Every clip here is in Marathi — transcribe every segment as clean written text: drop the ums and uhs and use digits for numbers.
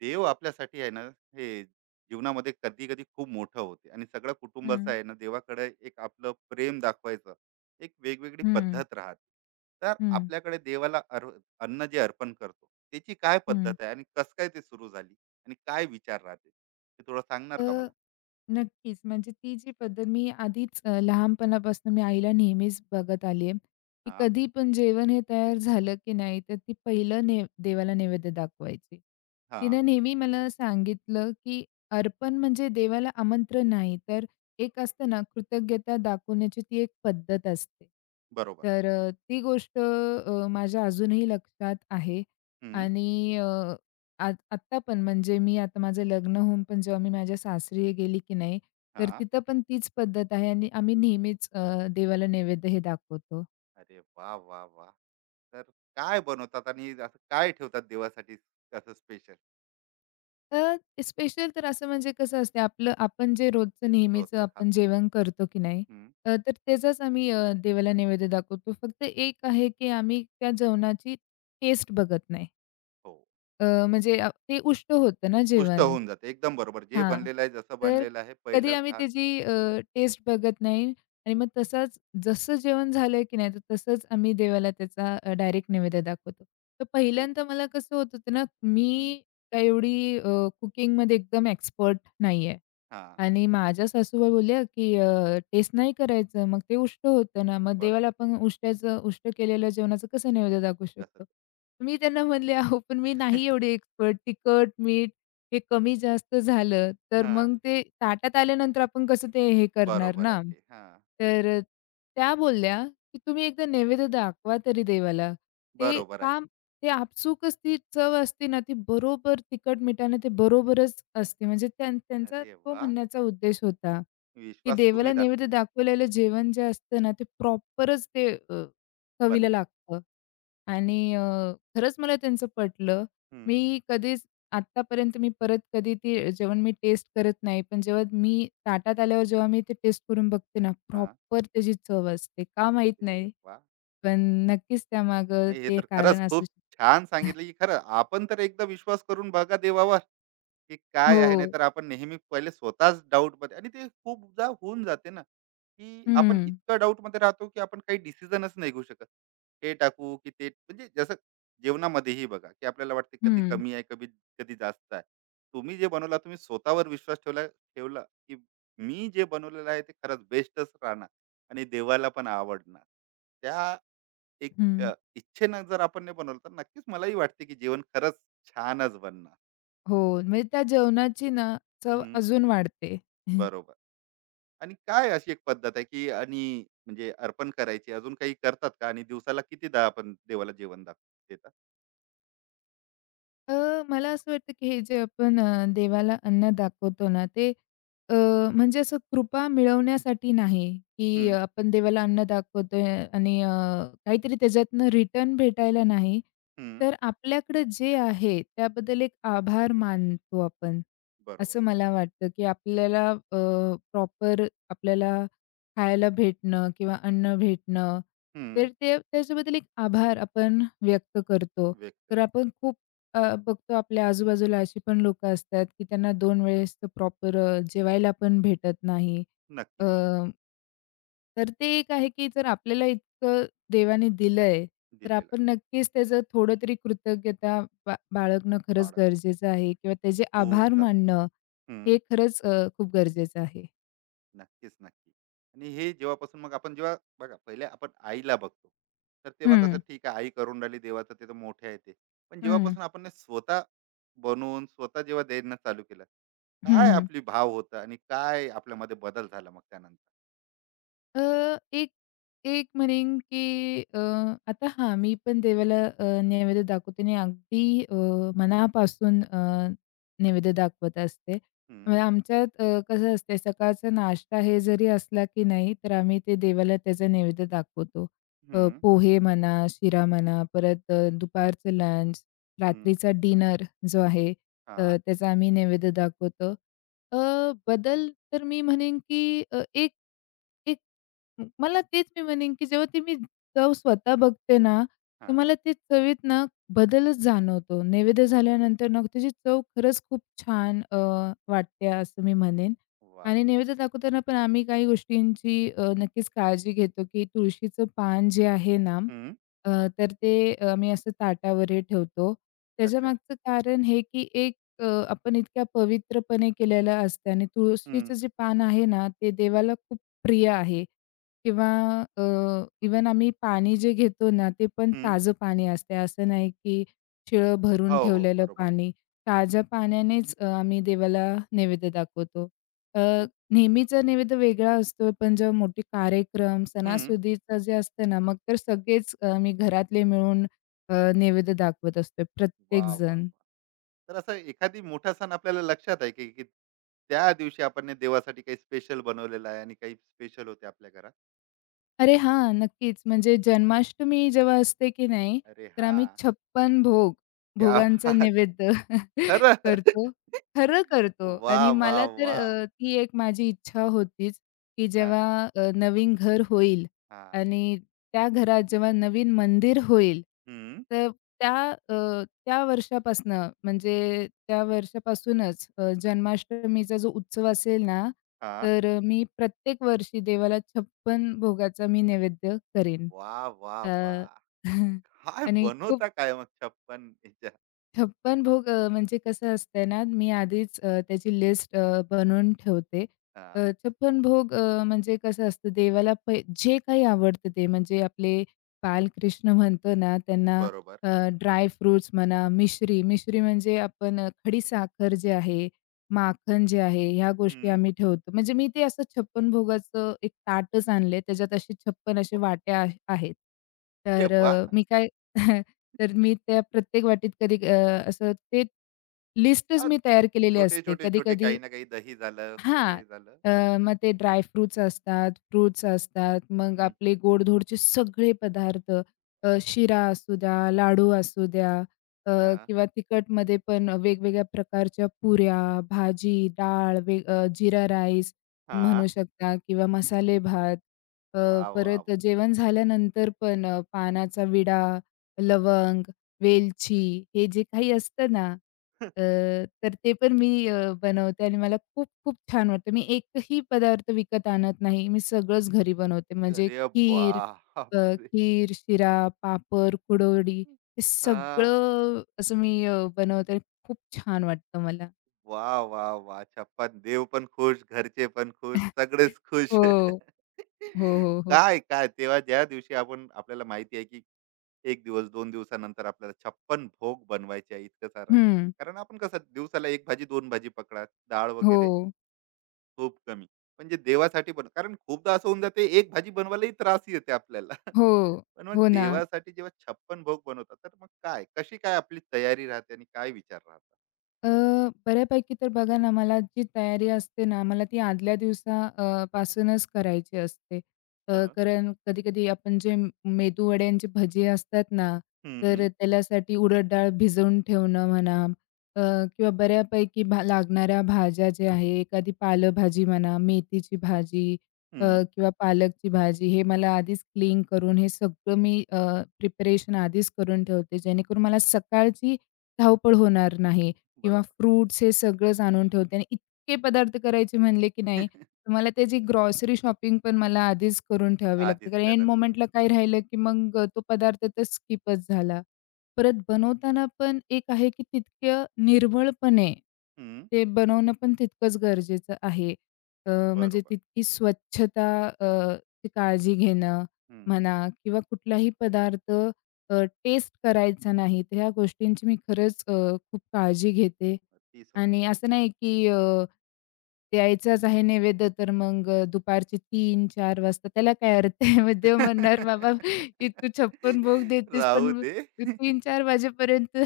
देव आपल्यासाठी आहे ना? हे जीवनामध्ये कधी कधी खूप मोठं होते आणि सगळ्या हं, कुटुंबाचं आहे ना, देवाकडे एक आपलं प्रेम दाखवायचं एक वेगवेगळी हं, पद्धत राहते. तर हं, आपल्याकडे देवाला अन्न जे अर्पण करतो, त्याची काय पद्धत हं. आहे आणि कस काय ते सुरू झाली, आणि काय विचार राहते, ते थोडं सांगणार का तर मला? नक्कीच, म्हणजे ती जी पद्धत मी आधीच लहानपणापासून मी आईला नेहमीच बघत आली आहे, की हा. कधी पण जेवण हे तयार झालं की नाही, तर ती पहिलं ने देवाला नैवेद्य दाखवायची. हा. तिनं नेहमी मला सांगितलं, की अर्पण म्हणजे देवाला आमंत्रण नाही, तर एक असतं ना, कृतज्ञता दाखवण्याची ती एक पद्धत असते. बरोबर. तर ती गोष्ट माझ्या अजूनही लक्षात आहे हम्म. आणि अ आ आत्ता पण म्हणजे मी आता माझं लग्न होऊन पण जेव्हा मी माझ्या सासरी गेली की नाही, तर हा. तिथं पण तीच पद्धत आहे आणि आम्ही नेहमीच देवाला नैवेद्य हे दाखवतो. अरे वा, वा, वा. तर काय बनवतात आणि असं काय ठेवतात देवासाठी असं स्पेशल? तर स्पेशल तर असं म्हणजे कसं असते आपलं आपण जे रोजचं नेहमीचं रोजचं आपण खातं. जेवण करतो की नाही, हम्म. तर त्याचाच आम्ही देवाला नैवेद्य दाखवतो. फक्त एक आहे की आम्ही त्या जेवणाची टेस्ट बघत नाही. हो. अ, म्हणजे ते उष्ट होतं ना उष्ट जेवण. होऊन जाते. एकदम बरोबर. जे हां. बनलेलं आहे, जसं तर बनलेलं आहे, कधी पहिला आम्ही घास. त्याची टेस्ट बघत नाही आणि मग तसाच जसं जेवण झालं की नाही, तर तसंच आम्ही देवाला त्याचा डायरेक्ट नैवेद्य दाखवतो. तर फूक. पहिल्यांदा मला कसं होत होतं ना, हं. मी काय एवढी कुकिंगमध्ये एकदम एक्सपर्ट नाही आहे हां. आणि माझ्या सासूबाई बोलल्या की टेस्ट नाही करायचं. मग ते उष्ट होतं ना, मग देवाला बरोबर. आपण उष्ट्याचं उष्ट केलेल्या जेवणाचं कसं नैवेद्य दाखवू शकतो? तसंच. मी त्यांना म्हणले, "अहो, पण मी नाही एवढी एक्सपर्ट. तिखट, मीठ हे कमी-जास्त झालं, तर हां, मग ते ताटात आल्यानंतर आपण कसं ते हे करणार बरोबर आहे ना. ते. हां, तर त्या बोलल्या, की "तुम्ही एकदा नैवेद्य दाखवा तरी देवाला." ते बरोबर आहे. काम ते आपसूकच ती चव असते ना, ती बरोबर तिखट-मिठाने ते बरोबरच असते. म्हणजे त्यांचा अरे तो वाह! म्हणण्याचा उद्देश होता, की विश्वास देवाला तुम्ही दाख नैवेद्य दाखवलेलं जेवण जे असतं ना, ते प्रॉपरच ते चवीला बनते. लागतं. आणि खरंच मला त्यांचं पटलं. हं. मी कधीच आत्तापर्यंत मी परत कधी ते जेवण मी टेस्ट करत नाही. पण जेव्हा मी ताटात आल्यावर जेव्हा मी ते टेस्ट करून बघते ना, हां. प्रॉपर त्याची चव असते. का माहीत अरे नाही, वाह! पण नक्कीच त्यामागं नाही, हे ते तर कारण खरंच असू खूप शकतं. छान सांगितलं, की खरं आपण तर एकदा विश्वास करून बघा देवावर. की काय आहे, हो. नाहीतर आपण नेहमी पहिले स्वतःच डाऊट मध्ये, आणि ते खूपदा होऊन जाते ना, की आपण हं, इतका डाऊट मध्ये राहतो की आपण काही डिसिजनच नाही घेऊ शकत. हे टाकू की ते, म्हणजे जसं जेवणामध्येही बघा की आपल्याला वाटते कधी हं, कमी आहे, कधी कधी जास्त आहे. तुम्ही जे बनवला, तुम्ही स्वतःवर विश्वास ठेवला ठेवला की मी जे बनवलेलं आहे ते खरंच बेस्टच राहणार आणि देवाला पण आवडणार. त्या एक हं. इच्छेनं जर आपण नाही बनवलं, तर नक्कीच मलाही वाटते की जेवण खरंच छानच बनणार. हो, म्हणजे त्या जेवणाची ना चव हम्म. अजून वाढते. बरोबर. आणि काय अशी एक पद्धत आहे की, आणि म्हणजे अर्पण करायची अजून काही करतात का, आणि दिवसाला कितीदा आपण देवाला जेवण देतात? अ, मला असं वाटतं, की हे जे आपण देवाला अन्न दाखवतो ना, ते अ, म्हणजे असं कृपा मिळवण्यासाठी नाही, की हम्म. आपण देवाला अन्न दाखवतोय आणि काहीतरी त्याच्यातनं रिटर्न भेटायला नाही. हम्म. तर आपल्याकडे जे आहे त्याबद्दल एक आभार मानतो आपण. बरोबर. असं मला वाटतं, की आपल्याला प्रॉपर आपल्याला खायला भेटणं किंवा अन्न भेटणं, हम्म. तर ते त्याच्याबद्दल एक आभार आपण व्यक्त करतो. व्यक्त कर. तर आपण खूप बघतो आपल्या आजूबाजूला अशी पण लोकं असतात, की त्यांना 2 वेळेस प्रॉपर जेवायला पण भेटत नाही. अ, नक्की. तर ते एक आहे, की जर आपल्याला इतकं देवाने दिलंय, तर दिलेला आपण आहे. नक्कीच त्याचं थोडं तरी कृतज्ञता बाळगणं खरंच बाळक गरजेचं आहे किंवा त्याचे खूप आभार जास्त. मानणं हे हम्म. खरंच खूप गरजेचं आहे. नक्कीच, नक्की. आणि हे जेव्हापासून, मग आपण जेव्हा बघा, पहिले आपण आईला बघतो, तर तेव्हा कसं, हं, ठीक आहे आई करून राहिली देवाचं, ते तर मोठे आहे ते. पण हं. जेव्हापासून आपण हे स्वतः बनवून, स्वतः जेव्हा देणं चालू केलं, हं, काय हं. आपली भाव होता आणि काय आपल्यामध्ये बदल झाला मग त्यानंतर? अ, एक एक म्हणेन, की आता हां, मी पण देवाला नैवेद्य दाखवते आणि अगदी अ, मनापासून नैवेद्य दाखवत असते. हं, म्हणजे आमच्यात कसं असते सकाळचा नाश्ता हे जरी असला, की नाही, तर आम्ही ते देवाला त्याचा नैवेद्य दाखवतो. हं, पोहे म्हणा, शिरा म्हणा, परत दुपारचं लंच, हं. रात्रीचा डिनर जो आहे हां, त्याचा आम्ही नैवेद्य दाखवतो. अ, बदल तर मी म्हणेन, की अ, एक एक म मला तेच मी म्हणेन, की जेव्हा ती मी चव स्वतः बघते ना, तर हां. मला ते चवीत ना बदलच जाणवतो. नैवेद्य झाल्यानंतर ना त्याची चव खरंच खूप छान वाटते असं मी म्हणेन. वाह! आणि नैवेद्य दाखवताना पण आम्ही काही गोष्टींची नक्कीच काळजी घेतो, की तुळशीचं पान जे आहे ना, हं. अ, तर ते आम्ही असं ताटावर हे ठेवतो. अच्छा. त्याच्यामागचं कारण हे, की एक आपण इतक्या पवित्रपणे केलेलं असतं आणि हं, तुळशीचं जे पान आहे ना, ते देवाला खूप प्रिय आहे. किंवा अ, इव्हन आम्ही पाणी जे घेतो ना, ते पण हं. ताजं पाणी असते. असं नाही की शिळं भरून हो, हो. ठेवलेलं बरोबर. पाणी. ताज्या पाण्यानेच आम्ही देवाला नैवेद्य दाखवतो. अ, हो. नेहमीचा नैवेद्य वेगळा असतो, पण जेव्हा मोठे कार्यक्रम, हं. सणासुदीचं जे असतं ना, मग तर सगळेच आम्ही घरातले मिळून नैवेद्य दाखवत असतो वाह, वाह, वाह! प्रत्येकजण. तर असा एखादी मोठा सण आपल्याला लक्षात आहे की, की त्या दिवशी आपण हे देवासाठी काही स्पेशल बनवलेलं आहे आणि काही स्पेशल होते आपल्या घरात? अरे हां, नक्कीच. म्हणजे जन्माष्टमी जेव्हा असते की नाही, अरे तर हा. आम्ही 56 क्या भोगांचा बात! नैवेद्य खरंच. करतो. खरं करतो वा, आणि वा, मला तर वा. ती एक माझी इच्छा होतीच, की हां, जेव्हा नवीन घर होईल हां. आणि त्या घरात जेव्हा नवीन मंदिर होईल, हं. तर त्या अ, त्या वर्षापासनं म्हणजे त्या वर्षापासूनच जन्माष्टमीचा जो उत्सव असेल ना, हां. तर मी प्रत्येक वर्षी देवाला 56 भोगाचा मी नैवेद्य करेन. वाह, वाह, अ, वाह! काय आणि खूप बनवता काय मग छप्पन ह्याच्या? छप्पन भोग म्हणजे कसं असतंय ना, मी आधीच त्याची लिस्ट बनवून ठेवते. हां. छप्पन भोग म्हणजे कसं असतं देवाला पै जे काही आवडतं ते म्हणजे आपले बालकृष्ण म्हणतो ना, त्यांना बरोबर. अ, ड्राय फ्रुट्स म्हणा, मिश्री म्हणजे आपण खडी साखर जे आहे, माखन जे आहे, ह्या गोष्टी आम्ही ठेवतो. म्हणजे मी ते असं छप्पन भोगाचं एक ताटच आणलंय. त्याच्यात असे 56 असे वा. वाट्या आहेत. अरे तर वा. मी काय तर मी त्या प्रत्येक वाटीत कधी अ, असं ते लिस्टच हा, मी तयार केलेली छोटे असते. छोटे छोटे कधी-कधी काही ना काही, दही झालं, हां. हे झालं. अ, मग ते ड्राय फ्रुट्स असतात, फ्रुट्स असतात, मग हम्म. आपले गोडधोडचे सगळे पदार्थ शिरा असू द्या, लाडू असू द्या अ, हा. किंवा तिखटमध्ये पण वेगवेगळ्या प्रकारच्या पुऱ्या, भाजी, डाळ, जीरा राईस हा. म्हणू शकता किंवा मसाले भात. वा, अ, वा, परत वा. जेवण झाल्यानंतर पण पानाचा विडा, लवंग, वेलची हे जे काही असतं ना अ, तर ते पण मी बनवते आणि मला खूप खूप छान वाटतं. मी एकही पदार्थ विकत आणत नाही. मी सगळंच घरी बनवते. म्हणजे अरे खीर, बाप अ, रे. खीर, शिरा, पापड, कुरवडी हे हा. सगळं असं मी बनवते. खूप छान वाटतं मला. वा, वा, वा. छप्पन देव पण खुश, घरचे पण खुश, सगळेच खुश. हो. हो, हो, हो. काय काय तेव्हा, ज्या दिवशी आपण आपल्याला माहिती आहे की एक दिवस, दोन दिवसानंतर आपल्याला छप्पन भोग बनवायचे आहे इतकं सारं, हं. कारण आपण कसं दिवसाला एक भाजी, दोन भाजी पकडा, डाळ हो. वगैरे. खूप कमी म्हणजे देवासाठी बन कारण खूपदा असं होऊन जाते एक भाजी बनवायलाही त्रास येते आपल्याला. हो. पण मग हो ना. देवासाठी जेव्हा छप्पन भोग बनवतात, तर मग काय, कशी काय आपली तयारी राहते आणि काय विचार राहतात? अ, बऱ्यापैकी तर बघा ना, मला जी तयारी असते ना, मला ती आदल्या दिवसा पासूनच करायची असते. हा. कारण कधी-कधी आपण जे मेदूवड्यांचे भजे असतात ना, हम्म, तर हम्म. त्याच्यासाठी उडद डाळ भिजवून ठेवणं म्हणा अ, किंवा बऱ्यापैकी लागणाऱ्या भाज्या ज्या आहे, एखादी पालेभाजी म्हणा, मेथीची भाजी अ, हम्म. किंवा पालकची भाजी, हे मला आधीच क्लीन करून हे सगळं मी प्रिपरेशन आधीच करून ठेवते, जेणेकरून मला सकाळची धावपळ होणार नाही. किंवा बरोबर. फ्रुट्स हे सगळंच आणून ठेवते आणि इतके पदार्थ करायचे म्हणले की नाही, तर मला त्याची ग्रॉसरी शॉपिंग पण मला आधीच करून ठेवावी लागते. आधीच कारण एंड करायला. मोमेंटला काय राहिलं की मग तो पदार्थ तर स्किपच झाला. परत बनवताना पण एक आहे की तितकं निर्मळपणे हम्म. ते बनवणं पण तितकंच गरजेचं आहे. अ, म्हणजे बरोबर. तितकी स्वच्छता अ, ची काळजी घेणं हम्म. म्हणा किंवा कुठलाही पदार्थ टेस्ट करायचा नाही. तर ह्या गोष्टींची मी खरंच खूप काळजी घेते अति आणि सुंदर. असं नाही की द्यायचाच आहे नैवेद्य तर मग दुपारचे 3-4 वाजता त्याला काय अर्थ आहे. मग देव म्हणणार, "बाबा तू 56 भोग देतेस राहू पण दे. 3-4 वाजेपर्यंत."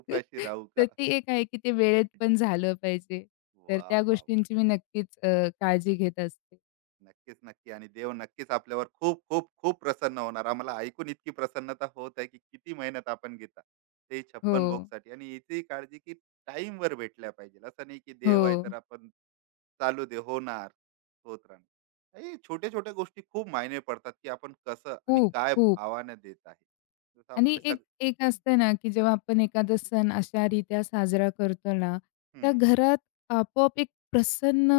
उपाशी राहू तर का. ती एक आहे की ते वेळेत पण झालं पाहिजे. तर वा, त्या वा, वा. गोष्टींची मी नक्कीच काळजी घेत असते. नक्कीच, नक्की. आणि देव नक्कीच आपल्यावर खूप खूप खूप प्रसन्न होणार. आम्हाला ऐकून इतकी प्रसन्नता होत आहे की किती मेहनत आपण घेता ते हो, छप्पन भोग साठी आणि याची काळजी की टाइम वर भेटल्या पाहिजे. असं नाही की हो. देव आहे तर आपण चालू दे, होणार, होत राहणार. हे छोट्या छोट्या गोष्टी खूप मायने पडतात की आपण कसं आणि खूप, काय खूप. भावाने देत आहे. जसं आणि आपण एक सग एक असतं ना, की जेव्हा आपण एखादा सण अशा रीत्या साजरा करतो ना, त्या हम्म. घरात आपोआप एक प्रसन्न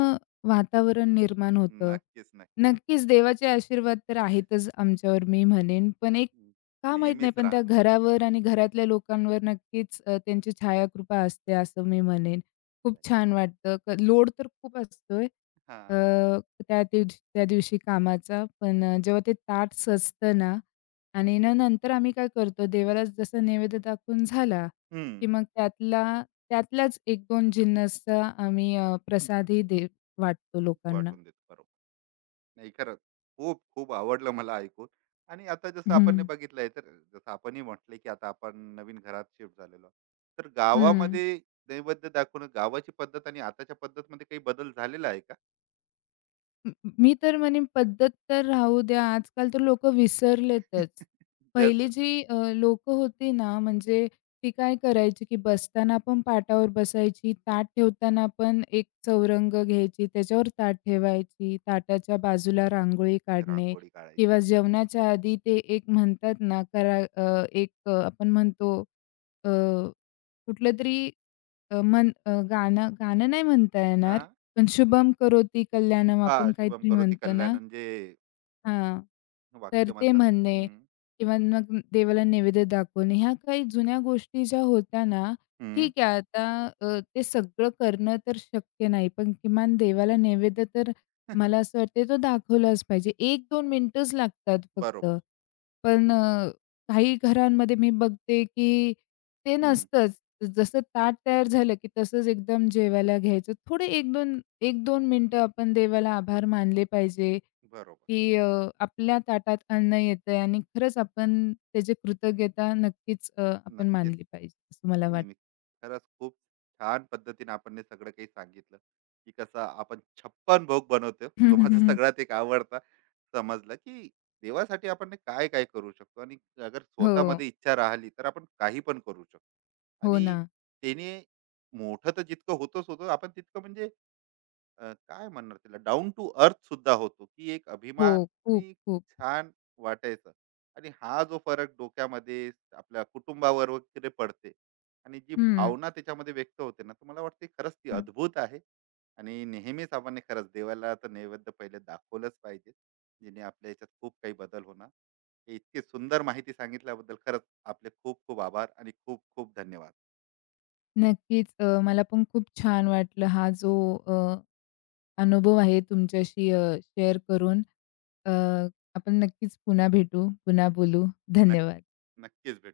वातावरण निर्माण होतं. नक्कीच, नक्की. नक्कीच देवाचे आशीर्वाद तर आहेतच आमच्यावर मी म्हणेन, पण एक नक्की. का माहीत नाही, नेहमीच पण त्या राहणार. घरावर आणि घरातल्या लोकांवर नक्कीच त्यांची छायाकृपा असते असं मी म्हणेन. खूप नाही. छान वाटतं. लोड तर खूप असतोय, हा. अ, त्या दिवशी त्या दिवशी कामाचा. पण जेव्हा ते ताट सजतं ना आणि नंतर आम्ही काय करतो देवाला जसं नैवेद्य दाखवून झाला, की हम्म. मग त्यातलाच 1-2 जिन्नसचा आम्ही प्रसादही वाटतो लोकांना. वाटून देतो, बरोबर. नाही, खरंच खूप खूप आवडलं मला ऐकून. आणि आता जसं हं, आपण हे बघितलंय, तर जसं आपणही म्हटलंय की आता आपण नवीन घरात शिफ्ट झालेलो आहोत. तर हं. गावामध्ये नैवेद्य दाखवणं, गावाची पद्धत आणि आताच्या पद्धतमध्ये काही बदल झालेला आहे का? म म- मी तर म्हणेन पद्धत तर राहू द्या, आजकाल तर लोकं विसरलेतच. पहिली जसं जी होती ना, म्हणजे ती काय करायची, की बसताना पण पाटावर बसायची, ताट ठेवताना पण एक चौरंग घ्यायची, त्याच्यावर ताट ठेवायची, ताटाच्या बाजूला रांगोळी काढणे रांगोळी काढायची. किंवा जेवणाच्या आधी ते एक म्हणतात ना, करा अ, एक अ, आपण म्हणतो कुठलंतरी अ, मन अ, गाणं गाणं नाही म्हणता हा. येणार, पण शुभम करोती कल्याणम हा, आपण शुभम काहीतरी करोती म्हणतो ना, कल्याण जे हां. तर वाक्य ते म्हणतात. म्हणणे हम्म, किंवा मग देवाला नैवेद्य दाखवणे, ह्या काही जुन्या गोष्टी ज्या होत्या ना, हम्म. ठीक आहे आता ते सगळं करणं तर शक्य नाही, पण किमान देवाला नैवेद्य तर मला असं वाटते तो दाखवलाच पाहिजे. 1-2 मिनिटंच लागतात फक्त. बरोबर. पण काही घरांमध्ये मी बघते, की ते हम्म. नसतंच. जसं ताट तयार झालं, की तसंच एकदम जेवायला घ्यायचं. थोडे 1-2 मिनिटं आपण देवाला आभार मानले पाहिजे. बरोबर. की आपल्या ताटात अन्न येतंय आणि खरंच आपण त्याची कृतज्ञता नक्कीच आपण नक्कीच. मानली पाहिजे, असं मला नाही, नाही, वाटतं. नाही. खरंच खूप छान पद्धतीने आपण हे सगळं काही सांगितलं, की कसं आपण 56 भोग बनवतो. जो माझा सगळ्यात एक आवडता समजला, की देवासाठी आपण काय-काय करू शकतो, आणि अगर हो, स्वतःमध्ये इच्छा राहिली, तर आपण काही पण करू शकतो. हो आणि ना. त्याने मोठं तर जितकं होतच होतं, आपण तितकं म्हणजे काय म्हणणार त्याला, डाऊन टू अर्थ सुद्धा होतो, की एक हो, अभिमान खूप, आणि एक खूप. छान वाटायचं. आणि हा जो फरक डोक्यामध्ये आपल्या कुटुंबावर वगैरे पडते, आणि जी हं, भावना त्याच्यामध्ये व्यक्त होते ना, तर मला वाटते खरंच ती हं. अद्भुत आहे. आणि नेहमीच आपण हे खरंच देवाला तर नैवेद्य पहिले दाखवलंच पाहिजे, जिने आपल्या याच्यात खूप काही बदल होणार. हे इतकी सुंदर माहिती सांगितल्याबद्दल खरंच आपले खूप खूप आभार आणि खूप खूप धन्यवाद. नक्कीच. मला पण खूप छान वाटलं हा जो अ, अनुभव आहे तुमच्याशी शेअर करून. अ, आपण नक्कीच पुन्हा भेटू, पुन्हा बोलू. धन्यवाद. नक्की. नक्कीच भेटू.